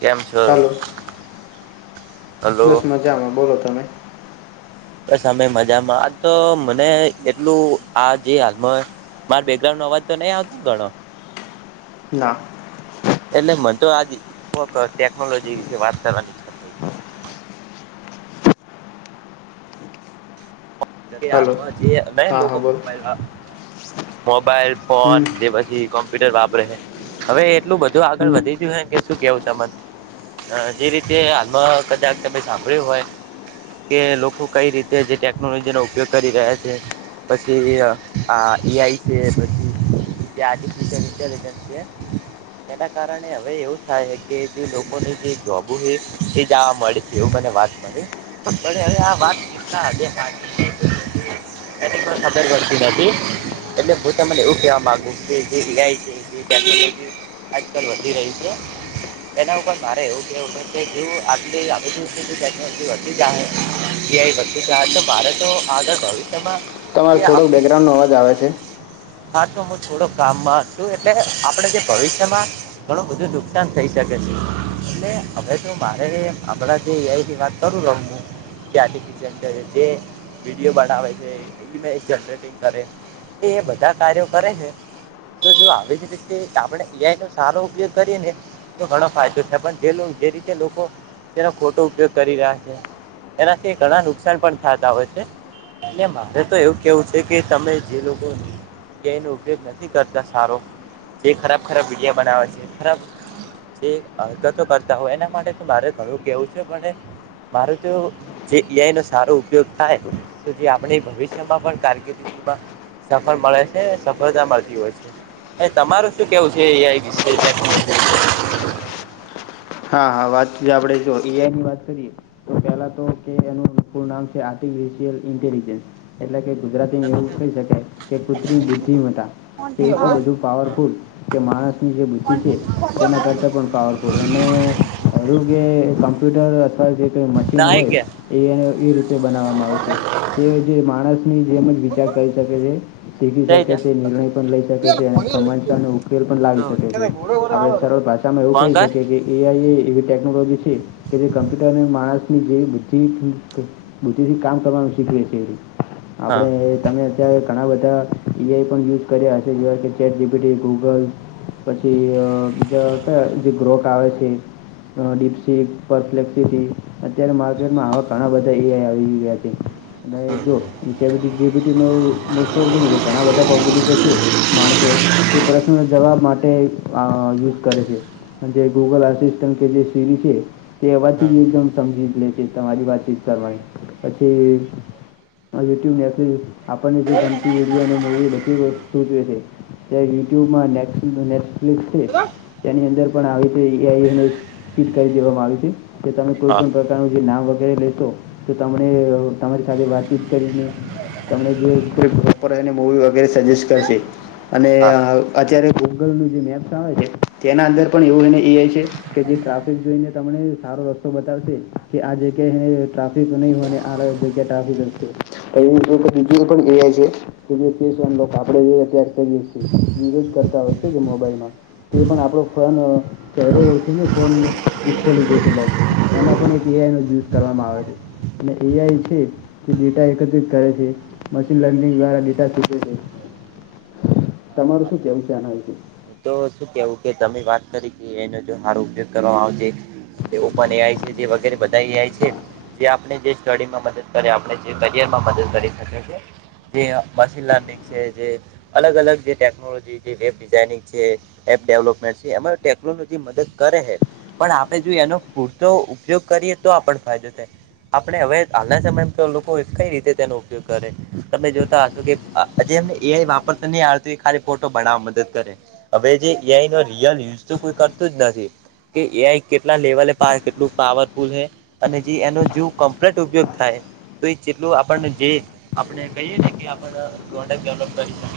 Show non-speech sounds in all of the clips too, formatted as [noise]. કેમ છો? Hello hello બસ મજામાં બોલો તમે? બસ હમે મજામાં આ તો મને એટલું આ જે હાલમા માર બેગ્રાઉ ન અવાજ તો નઈ આવતો ગણો? ના. એટલે મન તો આજ કોક ટેકનોલોજી વિશે વાત કરવાની ઈચ્છા થઇતિ. હાલો હાલમાં જે [unintelligible] હા લોકો હા બોલો મોબાઈલ મોબાઈલ. ફોન હમ જે પછી કોમ્પ્યુટર વાપરે હે હવે એટલું બધું આગળ હમ વધી ગ્યું હે કે શું કેવું તમન અ જે રીતે હાલમાં કદાત તમે સાંભળ્યું હોય કે લોકો કઈ રીતે જે ટેકનોલોજીનો ઉપયોગ કરી રહ્યા છે. પસી અ આ એ આઈ સે પછી. આ ડિજિટલ ઈન્ટલિજન્ટ છે. એના કારણે હવે એવું થાય હે કે જે લોકોની જે જોબુ હે એ જાવા મળે એવું મને વાત મળી પણે હવે આ વાત [unintelligible] [inaudible] એની પણ કદર વરતી નતી. એટલે હું તમન એવું કેવા માગુ કે જે [unintelligible] છે. [unintelligible] આજ કાલ વધી રયુ છે. એના ઉપર મારે એવું કેવું હે કે જેઓ આટલી [unintelligible] [inaudible] મારે તો આગળ ભવિષ્યમાં. તમારો જે થોડો બેગ્રાઉનો અવાજ આવે છે. આ તો હું થોડો કામમાં હતો એટલે આપળે જે ભવિષ્યમાં ઘણું બધું નુકસાન થઈ શકે છે. એટલે હવે તો મારે આપણા જે એ આઇથી વાત કરું [unintelligible] હું [inaudible] વિડીયો બનાવે છે, ઈમેજ જનરેટંગ કરે એ બધા કાર્યો કરે હે તો જો આવી જ રીતે આપણે એ આઈ નો સારો ઉપયોગ કરીએ ને તો ઘણો ફાયદો છે, પણ જે જે રીતે લોકો તેનો ખોટો ઉપયોગ કરી રહ્યા છે. એનાથી ઘણા નુકસાન પણ થાતા હોય એ મારે તો એવું કેવું છે, કે તમે જે લોકો કે એનો ઉપયોગ નથી કરતા સારો જે ખરાબ ખરાબ વિડિયા બનાવે છે, ખરાબ જે હરકતો કરતા હોય એના માટે તો મારે ઘણું કેવું છે, પણ એ મારુ તો એવુ જે એઆઈનો સારો ઉપયોગ થાય [unintelligible] આપણે ભવિષ્યમાં પણ કારકિર્દીમાં સફળ મળે છે, સફળતા મળતી હોય છે. એ તમાર શું કેવું છે? વાષ [unintelligible] હા હા વાત આપણેે જો એઆઈની વાત કરીએ તો પહેલા તો કે એનું પુરુ નામ છે, આર્ટિફિશયલ ઇન્ટેલિજન્સ એટલે કે ગુજરાતી એવું કહી શકાય કે કુત્રી બુદ્ધિમતા તે એટલું વિશે? બધું પાવરફુલ કે માણસની જે બુદ્ધિ છે, તેના કરતાં પણ પાવર ને આરોગ્ય કમ્પ્યુટર અથવા જે કઈ મશીન નાઈ હોય ગયા એને એ રીતે તે બનાવવામાં આવ છે તે જે માણસની જેમ જ વિચાર કરી શકે છે. શીખી જઈ શકે જા. છે, નિર્ણય પણ લઈ શકે છે અને સમાનનો ઉકેલ પણ લાવી શકે છે. આપડ સરળ પાસે તમે એવું ફોન કહી કર શકે એ આઈ એ એવી ટેકનોલોજી છે કે જે કમ્પ્યુટર અને માણસ ની જેવી બુદ્ધિ બુદ્ધિ થી કામ કરવાનું શીખએ છે એ, હા આપડે તમે અ ઘણા બધા ઈપણ યુઝ કર્યા હશે જેવા કે ચેટ જીપીટી, ગૂગલ પછી અ ક જે ગ્રોથ આવે છે તે. અ ડીપસી, પરફ્લેક્સિટી અત્યારે માર્કેટમાં આવા ઘણા બધા એ આઈ આવી ગયા છે. હમ નઈજો. ચેટ જી બી ટી નો મોસ્ટ ઓફ લીઝ ઘણા બધા પબ્લિકો છે, માણસો તે પ્રશ્નોના જવાબ માટે અ યુઝ કરે છે. જે ગૂગલ આસિસ્ટન્ટ કે જે સીરી છે તે એવાથી હા જ એકદમ સમજી લે છે. તમારી વાતચીત કરવાની પછી અ યુટ્યુબમાંથી આપણને જે ગમતી વિડીયો અને મૂવી બછી સૂચવે છે. તે યુટ્યુબમાં, નેક્ફ્લિક છે હા તેની અંદર પણ આવે છેને ફિટ કરી દેવામાં આવી છે જે તમે કોઈ પણ પ્ર તમે જે નામ વગેરે લેશો તો તમને તમારી સાથે વાતચીત કરીને તમને [inaudible] એને બવ વગેરે સજેસ્ટ કરશે. અને હા અત્યારે ગૂગલનું જે મેપ્સ આવે છે તેના અંદર પણ એવુંને એ આઈ છે. કે જે ટ્રાફિક જોઈને તમને સારો રસ્તો બતાવશે કે આ જગ્યાએ ટ્રાફ [unintelligible] વિડિઓ પણ એ આઈ છે. કે જે કેસન આપણેે અત્યારે કરીએ છીએ યુઝ કરતા હોય છે મોબાઈલમાં. તે પણ આપણો ફોન ચહેરો ઓળખીને ફોન જે ખોલી દે છેક એમાં પણ એક એ આઈ નો યુઝ કરવામાં આવે છે. અને એ આઈ છે. તે ડેટા એકત્રિત કરે છે, મશીન લર્નિંગ દ્વારા ડેટા શૂકવે છે. તમારું વાત શું કેવું ત્યાનું? હું તો શું કેવું કે તમે વાત કરી કે એનો જો સારો ઉપયોગ કરવામાં આવશે. ઓપન એ આઈ છે જે વગેરે બધા એ આઈ છે જે આપણે જે સ્ટડીમાં મદદ કરે આપણે જે કરિયરમાં મદદ કરી શકે છે. જે મશીન લર્નિંગ છે જે અલગ અલગ જે ટેકનોલોજી જે વેબ ડિઝાઇનિંગ છે એપ ડેવલપમેન્ટ છે, એમાં ટેકનોલોજી મદદ કરે હે. પણ આપડે જો એનો પૂરતો ઉપયોગ કરીએ તો આપને ફાયદો થાય. આપણે હવે હાલના સમય તો લોકો કઈ રીતે તેનો ઉપયોગ કરે તમે જોતા હશો કે હ એમને એ વાપર તો નહિ આવડતું એ ખાલી ફોટો બનાવા મદદ કરે. હવે જે એ આઈ નો રિયલ યુઝ તો કોઈ કરતું જ નથી. કે એ આઈ કેટલા લેવલે કેટલું પાવરફુલ હે. અને જે એનો જો કમ્પ્લીટ ઉપયોગ થાય તો એ જેટલું આપણ જે આપણે કહીએ ને કે આપ પ્રોડક્ટ ડેવલપ કરી શકે.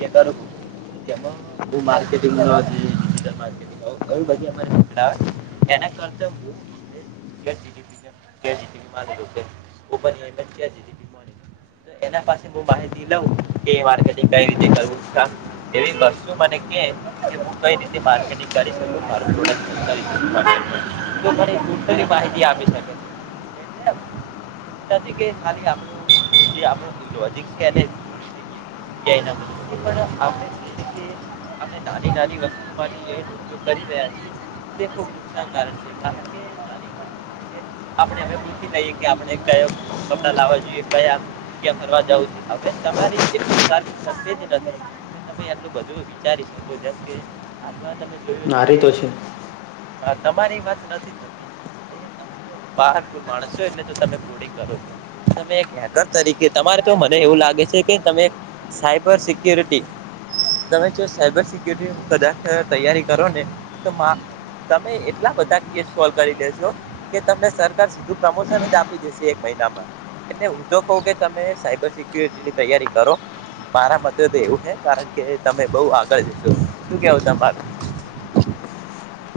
તમે [inaudible] જેમાં બવ માર્કેટંગ [inaudible] એના કરતા હું [inaudible] તો એના પાસે હું માહિતી લઉં કે માર્કેટિંગ કઈ રીતે કરવું? એવી વસ્તુ મને કે કે હું કઈ રીતે માર્કેટિંગ કરી શકુ મારી જોડે [unintelligible] માહિતી આપી શ [inaudible] એટલે એવું નથી કે ખાલી આપડું જે આપ હિજી છે એ કયના મલે પણ આપણે આપને નાની નાની વસ્તુમાંથીગ કરી રહ્યા છીએ તે ખુબ નુકસાનકારક છે કારણકે આપણે અમે પૂછી લઈએ કે આપણે કયો કપડા લાવવા જોઈએ કયા જગ્યા ફરવા જવું છ હવે તમારી એટલી સખી શક્તિ છે કે તમે આટલું બધું વિચારી શકો જેમ કે આમાં તમે જોયું છે નારી કે તો તમારી વાત નથી થતી અ તમે તો પહારપુર માણસ છો એટલે તો તમે બોડિંગ કરો છો તમે એક હેકર તરીકે તમારે તો મને એવું લાગે છે કે તમે સાયબર સિકીયોરીટી તમે જો સાયબર સિક્ય્યોરિટી કદાચ તૈયારી કરો ને તો તમે એટલા બધા કેસ સોલ્વ કરી લેેશો કે તમને સરકાર સીધું પ્રમોશન જ આપી દેશે એક મહિનામાં એટલે હું તો કહું કે તમે સાયબર સિક્યુરિટી ની તૈયારી કરો મારા મ એવું હ કારણ કે તમે બહુ આગળ જશો શું કેવો તમારું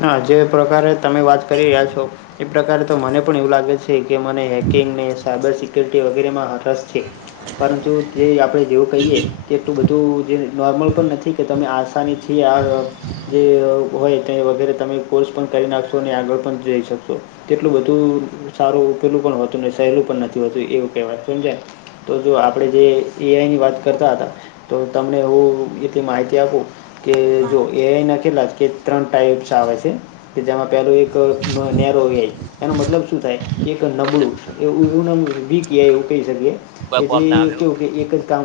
હા જે પ્રકારે તમે વાત કરી રહ્યા છો એ પ્રકારે તો મને પણ એવું લાગે છે છે કે મને હેકિંગને સાયબર સિક્યુરિટી વગેરેમાં હ રસ છે પરંતુ જે આપણે જેવું કહીએ તેટલું બધું જે નોર્મલ પણ નથી કે તમે આસાનીથી આ જે હોય તે વગેરે તમે કોર્સ પણ કરી નાખશો અને આગળ પણ જઈ શકશો તેટલું બધું સારુંકેલું પણ હોતું ને સહેલું પણ નથી હોતું એવું કહે વાત સમજાય તો જો આપણેે જે એઆઈ ની વાત કરતા હતા તો તમને હું એથી માહિતી આપું કે જો એ આઈ ના કેટલા કે ત્રણ ટાઈપ્ આવે છે કે જેમાં પેલું એક નેરો એનો મતલબ શું થાય કે એક નબળું એવું એવના વીક એવું કહી શકીએ કોઈ કોમ ના જેથી આવ્યો કવું કે એક કામ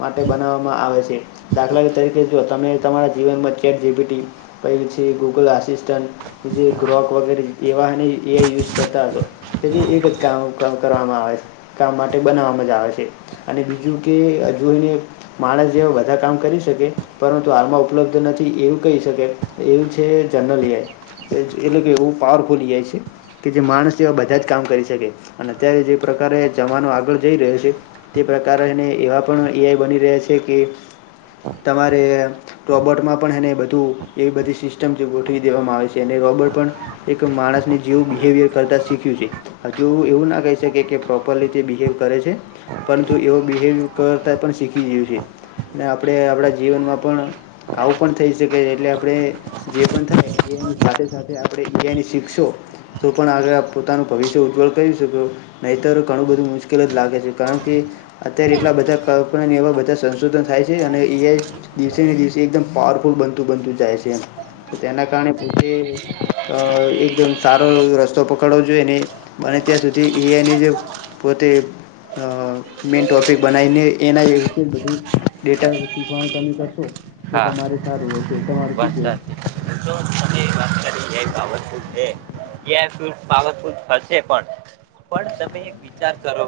માટે બનાવવામાં આવે છે દાખલા તરીકે જો તમે તમારા જીવનમાં ચેટ જીબીટીછ ગૂગલ આસિ ગ્રોક વગેરે એવાને એ યુઝ કરતા હતો પ જે એક જ કામ કરવામાં આવે કામ માટે બનાવવામાં જ આવે છે અને બીજું કે હ જોઈને માણસ જેવા બધા કામ કરી શકે પરંતુ હાલમાં ઉપલબ્ધ નથી એવું કહી શકે એવું છે જનરલ આય એટલે કે એવું પાવરફુલ એ આઈ છે કે જે માણસ જેવા બધા જ કામ કરી શકે અને અત્યારે જે પ્રકારે જમાનો આગળ જઈ રહ્યો છે તે પ્રકારને એવા પણ એઈ બની રહ્યા છે કે તમારે રોબોટમાં પણ એને બધું એવી બધી સિસ્ટ સિમ ગોઠવી દેવામાં આવે છે અને રોબર્ટ પણ એક માણસને જેવું બિવિયર કરતા શીખ્યું છે હજુ એવું ના કહી શકે કે પ્રોપરલી તે બિહેવ કરે છે પરંતુ એવો બિવ કરતા પણ શીખી ગયું છે ને આપણે આપણા જીવનમાં પણ આવું પણ થઈ શકે છે એટલે આપણે જે પણ થાય એની સાથે સાથે આપણે ઇન્ડની શીખશો તો પણ આગળ આપ પોતાનું ભવિષ્ય ઉજ્જવળ કરી શકો. નહીંતર ઘણું બધું મુશ્કેલ જ લાગે છે. કારણ કે અત્યારે એટલા બધા કલ્પના ને એવા બધા સંશોધન થાય છે. અને ઈ આઈ દિવસે ને દિવસે એકદમ પાવરફુલ બનતું-બનતું જાય છે એમ. ત તેના કારણે પોતે ક એકદમ સારો એવો રસ્તો પકડવો જોઈએ, ને બને ત્યાં સુધી એ આઈ ની જેવ પોતે અહ મેન ટોપિક બનાઈને એના એ વિશે જ બધું ડેટા શીખવાનું ચાલું કરશો. તો હા તમારે સારું રહેશે. તમારું શું કેવું? [inaudible] વાત એ આઈ પાવરફુલ છે, [unintelligible] થશે પણ, પણ તમે વિચાર કરો,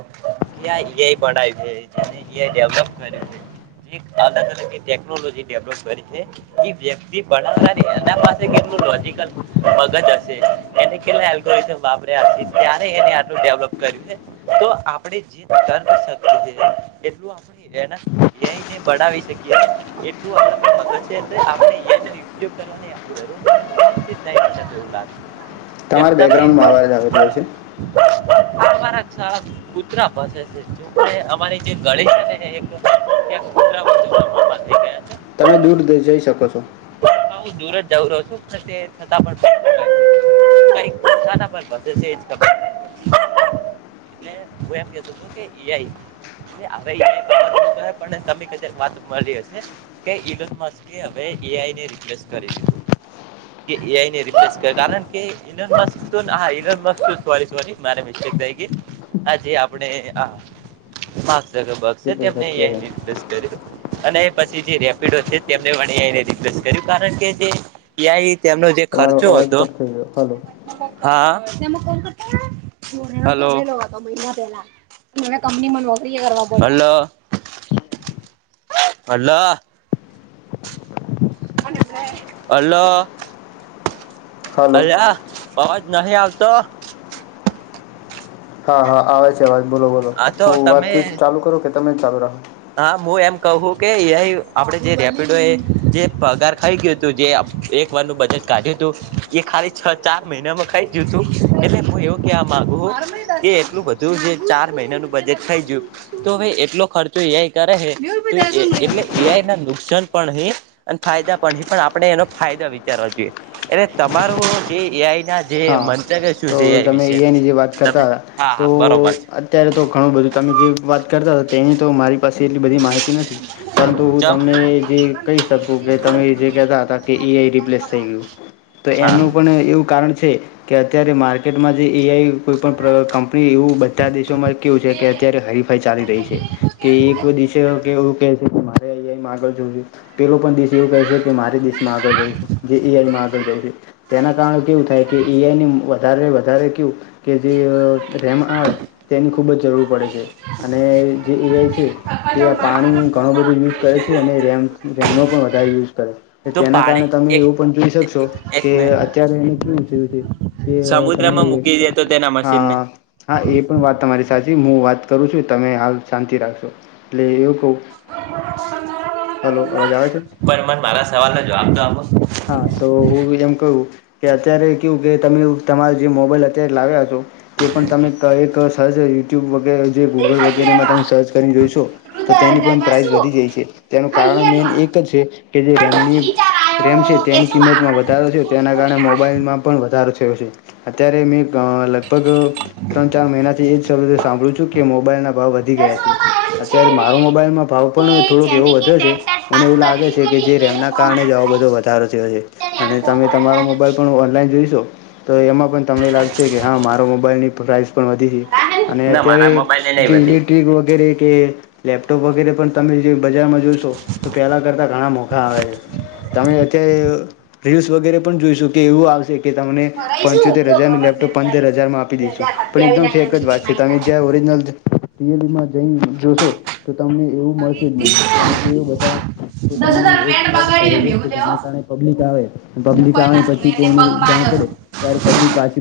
કે આ એ આઈ બણાવ્યું જે જેને, એ આઈ ડેવલપ [unintelligible] એક અલગ-અલગ એ ટેકનોલોજી ડેવલોપ કરી છે. ઈ વ્યક્તિ બણાવણાને એના પાસે કેટલું લોજિકલ મગજ હશે. એને કેટલાં એલ્ગોરીધમ વાપર્યા હશે, ત્યારે એને આટલું ડેવલપ કર્યું હે. તો આપણેે જે [unintelligible] એટલું આપણે [unintelligible] એ આઈને બણાવે શકીએ, એટલું [inaudible] મગજ છે, તોઈ આપણે એનો ઉપયોગ કરવાની [inaudible] [inaudible] જેમ તમારે બેકગ્રાઉન્ડમાં તમે અવાજ આવી રહ્યો છે. [unintelligible] કુતરા ભસેસ. [unintelligible] જોકે અમારી જે ગળી છે ને એ એક [inaudible] તમે દૂર જ જઈ શકો છો. [inaudible] રહું છું. પણ તે છતાં પણ [inaudible] [inaudible] એટલે હું એમ કહેતો તો કે એ આઈ [inaudible] વાત મલી હશે. કે ઇલન મસ્કે હવે એ આઈને રિપ્લેસ કરી દીધું. કે એ આઈને રિપ્લેસ [unintelligible] કારણ કે [unintelligible] મસ્ક [unintelligible] હા ઈરન મસ્ક, સોરી-સોરી મારે મિસ્ટેક થઈ ગઈ. આજે આપણે આ [unintelligible] કેટલી તેમને વખત એ કે આઈન રિપ્લેસ કર્યો. અને પછી જે રેપિડો છે તેમને વળી રિક્વેસ્ટ કરી, કારણ કે જે એ આઈ તેમનો જે તમારો ખર્ચો અવાજ હતો કટ થઈ ગયો હલો હા. Hello. Hello, hello. Hello. [unintelligible] Hello અવાજ નહીં આવતો. હા, હા આવે છે અવાજ બોલો-બોલો. આ તો હું તમે વાતચીત ચાલુ કરું કે તમે જ ચાલુ રાખો? હા. હું એમ કહું કે એ આઈ આપણે જે રેપિડો એ જે પગાર ખાઈ ગયું તું જે [unintelligible] [unintelligible] નું બજટ કાઢ્યું તું, એ ખાલી છ ચાર મહિનામાં ખાઈ ગય તું. એટલે હું એવું કહેવા માંગુ હુ કે એટલું બધું જે ચાર મહિનાનું બજેટ ખાઈ ગયું, તો હવે એટલો ખર્ચ ર્ચો એ આઈ કરે હે, તો એ એટલે એ આઈ ના નુકસાન પણ હે. અને ફાયદા પણ હે, પણ આપણે એનો ફાયદો વિચારવો જોઈએ. એટલે તમારું જે એ આઈ ના જે હા [unintelligible] તો તમે એ વિશે આઈની જે વાત કરતા તમે તા, હા તો હા બરોબર અત્યારે તો ઘણું બધું તમે જેવ વાત કરતા તા, તેની તો મારી પાસે એટલી બધી માહિતી નથી. પરંતુ હું ચમ તમને એ જે કહી શકું કે તમે જે કહેતા હતા કે એ આઈ રિપ્લેસ થઈ ગયું. તો હા એનું પણ એવું કારણ છે કે અત્યારે માર્કેટમાં જે એઆઈ કોઈ પણ પ્ર કંપની એવું બધા દેશોમાં કેવું છે કે અત્યારે હરીફાઈ ચાલી રહી છે. કે એક કો દિષય કે એવું કહે છે કે મારે અહીંયા આગળ જોજું પેલો પણ દેશ એવું કહે છે કે મારે દેશમાં આગળ જવું જે કે એ આઈમાં આગળ જવુ છે. તેના કારણે કેવું થાય કે એઆઈ ની વધારે વધારે કેવુ જે અ રેમ આવે તેની ખૂબ જ જરૂર પડે છે. અને જે એ આઈ છે. તે આ પાણી ઘણો બધો યુઝ કરે છે અને રેમ રેમનો પણ વધારે યુઝ કરે છે. કે તો જેના પાડે કારણે તમે એક એવું પણ જોઈ શકશો એક કે મિનિટ અત્યારે એ કેવું થયું છે. કે તમે સમુદ્રમાં મૂકી દે તો તેના મશીનને હા-હા એ પણ વાત તમારી સા પાછી હું વાત કરું છું તમે હાલ શાંતિ રાખશો એટલે એવું કવ આવે છે પણ મને મારા સવાલ નો જવાબ તો આપો. હા તો હું એમ કવું. કે અત્યારે કેવું કે તમે તમારો જે મોબાઈલ અત્યારે લાવ્યા છો. તે પણ તમે ક એક સર્ચ યુટ્યુબ વગેરે જે ગૂગલ વગેરેમાં તમે સર્ચ કરી જોઈશો. તો તેની પણ પ્રાઇસ વધી જાય છે તેનું કારણ મેન એક જ છે કે જે રેમની રેમ છે તેની કિંમતમાં વધારો થયો તેના કારણે મોબાઈલમાં પણ વધારો થયો છે. અત્યારે મેં લગભગ ત્રણ ચાર મહિના થી એ જશબ્દ સાંભળું છું કે મોબાઈલના ભાવ વધી ગયા છે. અત્યારે મારો મોબાઈલમાં ભાવ પણ થોડુંક એવો વધે છે મને એવું લાગે છે કે જે રેમના કારણે આવા વધ તો વધારો થયો છે અને તમે તમારો મોબાઈલ પણ ઓનલાઈન જોઈશો. તો એમાં પણ તમને લાગશે કે હા મારો મોબાઈલની પ્રાઇસ પણ વધી ગઈ અને ના અત્યારે મારા મોબાઈલને નહી જે બધી ઇલેક્ટ્રિક વગેરે કે લેપટોપ વગેરે પણ તમે જે બજારમાં જોશો તો પહેલાં કરતાં ઘણાં મોગા આવે છે. તમે અત્યારે રિલ્સ વગેરે પણ જોઈશું કે એવું આવશે કે તમને પંચોતેર હજારનું લેપટોપ પંદર હજારમાં આપી દેશું પણ એકદમ ફેક જ વાત કે તમે જ્યાં ઓરિજનલ રિલમાં જઈ જોશો તો તમમે એવું મળશે જ નહી કારણ કે એ બધા દસ પોતાની હજાર પેન્ટ એક એડ બગાડ્યું કરે એમ છે. એવું લેવો એના કારણે પબ્લિક આવે હું પબ્લિક કોઈ આવે ને ના પછી એને તેઓને પગ માર્યો જાણ પડે ત્યારે પબ્લિક પાછી